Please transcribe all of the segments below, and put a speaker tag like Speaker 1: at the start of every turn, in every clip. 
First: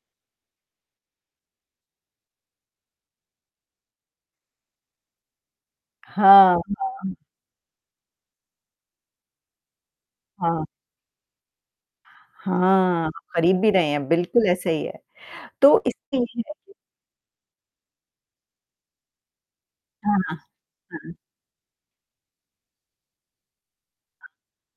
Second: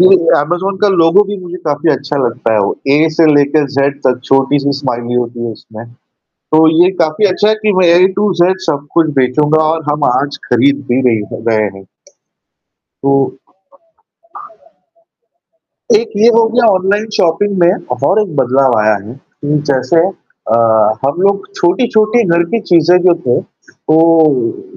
Speaker 1: जी, जी, Amazon का लोगो भी मुझे काफ़ी अच्छा लगता है। वो ए से लेके ज़ेड तक छोटी-सी स्माइली होती है उसमें।
Speaker 2: हाँ,
Speaker 1: तो
Speaker 2: हाँ।
Speaker 1: ये काफ़ी अच्छा है कि वह ए टू जेड सब कुछ बेचूँगा और हम आज
Speaker 2: हाँ।
Speaker 1: खरीद भी रे हैं रहे हैं।
Speaker 2: हाँ,
Speaker 1: तो
Speaker 2: खरीद भी रहें हैं, बिल्कुल ऐसा ही है। तो
Speaker 1: एक
Speaker 2: इससे
Speaker 1: ये
Speaker 2: ये
Speaker 1: हो
Speaker 2: है
Speaker 1: गया
Speaker 2: के
Speaker 1: ऑनलाइन शॉपिंग में और एक बदलाव आया है कि जैसे
Speaker 2: हाँ, हाँ।
Speaker 1: अ,
Speaker 2: हुँ, हुँ।
Speaker 1: हम लोग छोटी-छोटी घर की चीज़ें जो थे तो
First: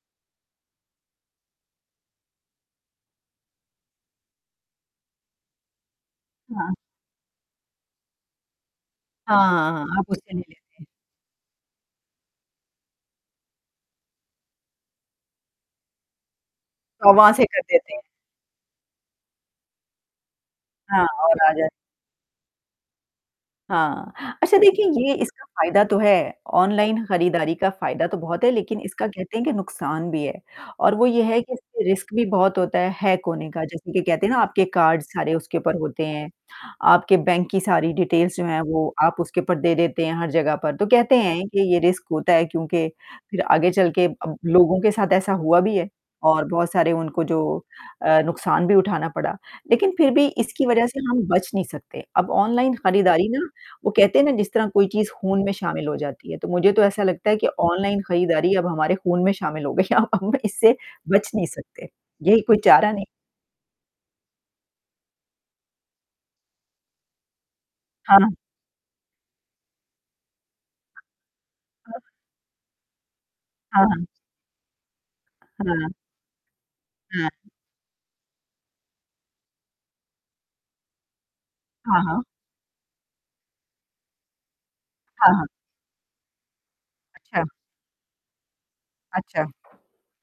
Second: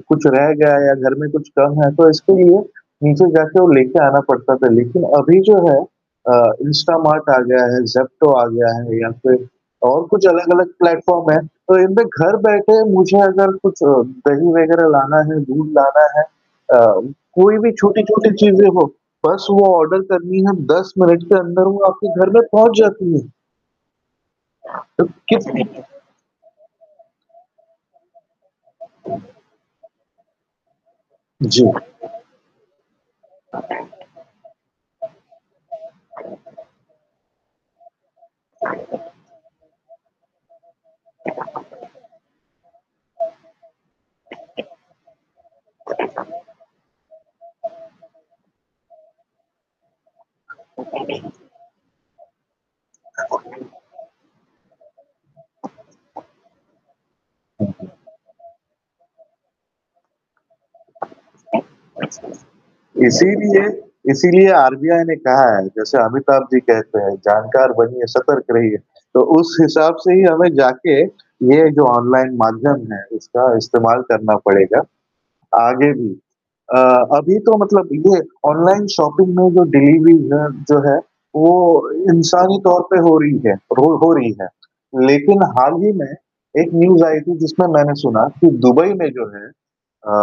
Speaker 1: कुछ रह गया या घर में कुछ कम है तो इसके लिए नीचे जाके वो लेके आना पड़ता था। लेकिन अभी जो है अ,
Speaker 2: हाँ।
Speaker 1: इंस्टामार्ट आ गया है, ज़ेप्टो आ गया है या
Speaker 2: हाँ,
Speaker 1: फिर
Speaker 2: हाँ, हाँ,
Speaker 1: और
Speaker 2: आप
Speaker 1: कुछ
Speaker 2: उसे नहीं
Speaker 1: अलग-अलग
Speaker 2: लेते।
Speaker 1: प्लेटफॉर्म हैं। तो इनमें घर बैठे मुझे अगर कुछ दही वगैरह लाना है, दूध लाना है अ,
Speaker 2: तो वहाँ से
Speaker 1: कोई
Speaker 2: कर
Speaker 1: भी
Speaker 2: देते हैं।
Speaker 1: छोटी-छोटी चीज़ें हो, बस वो ऑर्डर करनी है और 10
Speaker 2: हाँ
Speaker 1: मिनट
Speaker 2: और
Speaker 1: के अंदर
Speaker 2: आज़ाद।
Speaker 1: वो आपके घर में पहुँच जाती है।
Speaker 2: हाँ। अच्छा देखिए ये इसका फ़ायदा तो है, ऑनलाइन खरीदारी का फ़ायदा तो बहुत है लेकिन इसका कहते हैं कि नुकसान भी है। और वो ये है कि
Speaker 1: जी।
Speaker 2: इससे रिस्क भी बहुत होता है हैक होने का जैसे कि कहते हैं ना आपके कार्ड सारे उसके ऊपर होते हैं। आपके बैंक की सारी डिटेल्स जो हैं वो आप उसके ऊपर दे देते हैं हर जगह पर, तो कहते हैं कि ये रिस्क होता है क्योंकि फिर आगे चल के अब लोगों के साथ ऐसा हुआ भी है और बहुत सारे उनको जो अ, नुकसान भी उठाना पड़ा, लेकिन फिर भी इसकी वजह से हम बच नहीं सकते। अब ऑनलाइन खरीदारी ना, वो कहते हैं ना जिस तरह कोई चीज़ खून में शामिल हो जाती है, तो मुझे तो ऐसा लगता है कि
Speaker 1: हाँ जी।
Speaker 2: ऑनलाइन खरीदारी अब हमारे खून में शामिल हो गई है अब इससे बच नहीं सकते। यही कोई चारा नहीं
Speaker 1: इसीलिए, इसीलिए आरबीआई ने कहा है जैसे अमिताभ जी कहते हैं जानकार बनिए,
Speaker 2: हाँ।
Speaker 1: सतर्क रहिए। तो उस हिसाब से ही हमें जाके ये जो
Speaker 2: ह
Speaker 1: ऑनलाइन माध्यम है इसका
Speaker 2: हाँ,
Speaker 1: इस्तेमाल
Speaker 2: हाँ।
Speaker 1: करना पड़ेगा, आगे
Speaker 2: हाँ।
Speaker 1: भी। अ,
Speaker 2: हाँ।
Speaker 1: अभी तो मतलब ये ऑनलाइन शॉपिंग में जो डिलीवरी है जो है वो
Speaker 2: हाँ, हाँ।
Speaker 1: इंसानी तौर पे हो रही है, रो हो रही है।
Speaker 2: हाँ,
Speaker 1: लेकिन
Speaker 2: हाँ।
Speaker 1: हाल ही में एक न्यूज़ आई थी
Speaker 2: अच्छा।
Speaker 1: जिसमें मैंने सुना कि दुबई में जो
Speaker 2: अच्छा।
Speaker 1: है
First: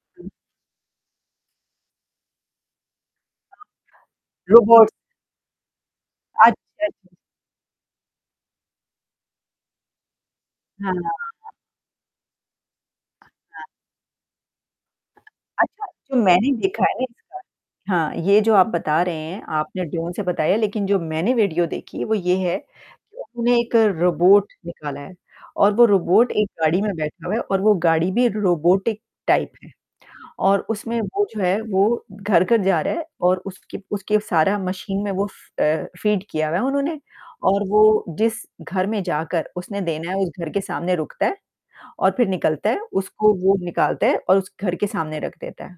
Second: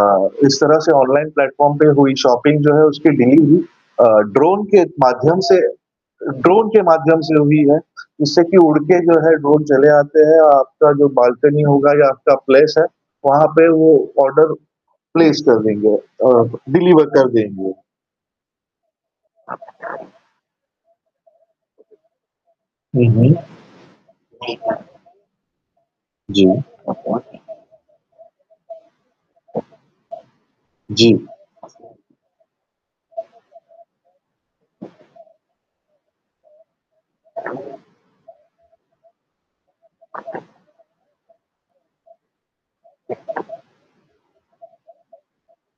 Speaker 2: हुँ।
Speaker 1: इस तरह से ऑनलाइन प्लेटफॉर्म पे हुई शॉपिंग जो है उसकी डिलीवरी अ, ड्रोन
Speaker 2: लोग
Speaker 1: के
Speaker 2: बहुत
Speaker 1: माध्यम से अ, ड्रोन के
Speaker 2: अच्छा जी।
Speaker 1: माध्यम से हुई है। जिससे कि उड़ के जो है ड्रोन चले आते हैं
Speaker 2: हाँ,
Speaker 1: आपका जो
Speaker 2: हाँ।
Speaker 1: बालकनी होगा या आपका प्लेस है, वहाँ
Speaker 2: हाँ।
Speaker 1: पे वो ऑर्डर प्लेस कर
Speaker 2: अच्छा,
Speaker 1: देंगे
Speaker 2: जो
Speaker 1: अ,
Speaker 2: मैंने देखा है
Speaker 1: डिलीवर कर
Speaker 2: इसका
Speaker 1: देंगे।
Speaker 2: हाँ, ये जो आप बता रहे हैं, आपने ड्रोन से बताया लेकिन जो मैंने वीडियो देखी वो ये है
Speaker 1: हुँ,
Speaker 2: कि
Speaker 1: हुँ।
Speaker 2: उन्हे एक रोबोट निकाला है और वो रोबोट एक
Speaker 1: जी।
Speaker 2: गाड़ी में बैठा हुआ है और वो गाड़ी भी रोबोटिक टाइप है। और उसमें
Speaker 1: जी।
Speaker 2: वो जो है वो घर-घर जा रहा है और उसकी उसके सारा मशीन में वो फ अ, फ़ीड किया है उन्होंने। और वो जिस घर में जाकर उसने देना है उस घर के सामने रुकता है और फिर निकलता है उसको वो निकालता है और उस घर के सामने रख देता है।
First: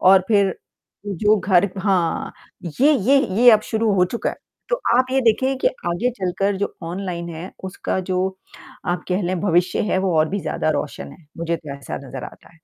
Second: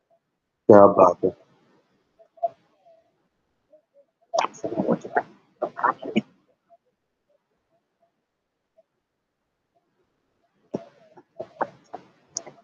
Speaker 2: और फिर
Speaker 1: क्या
Speaker 2: तो
Speaker 1: बात
Speaker 2: जो
Speaker 1: है!
Speaker 2: घर हाँ, ये ये ये अब शुरू हो चुका है। तो आप ये देखें कि आगे चलकर जो ऑनलाइन है उसका जो, आप कह लें भविष्य है वो और भी ज़्यादा रोशन है, मुझे तो ऐसा नज़र आता है।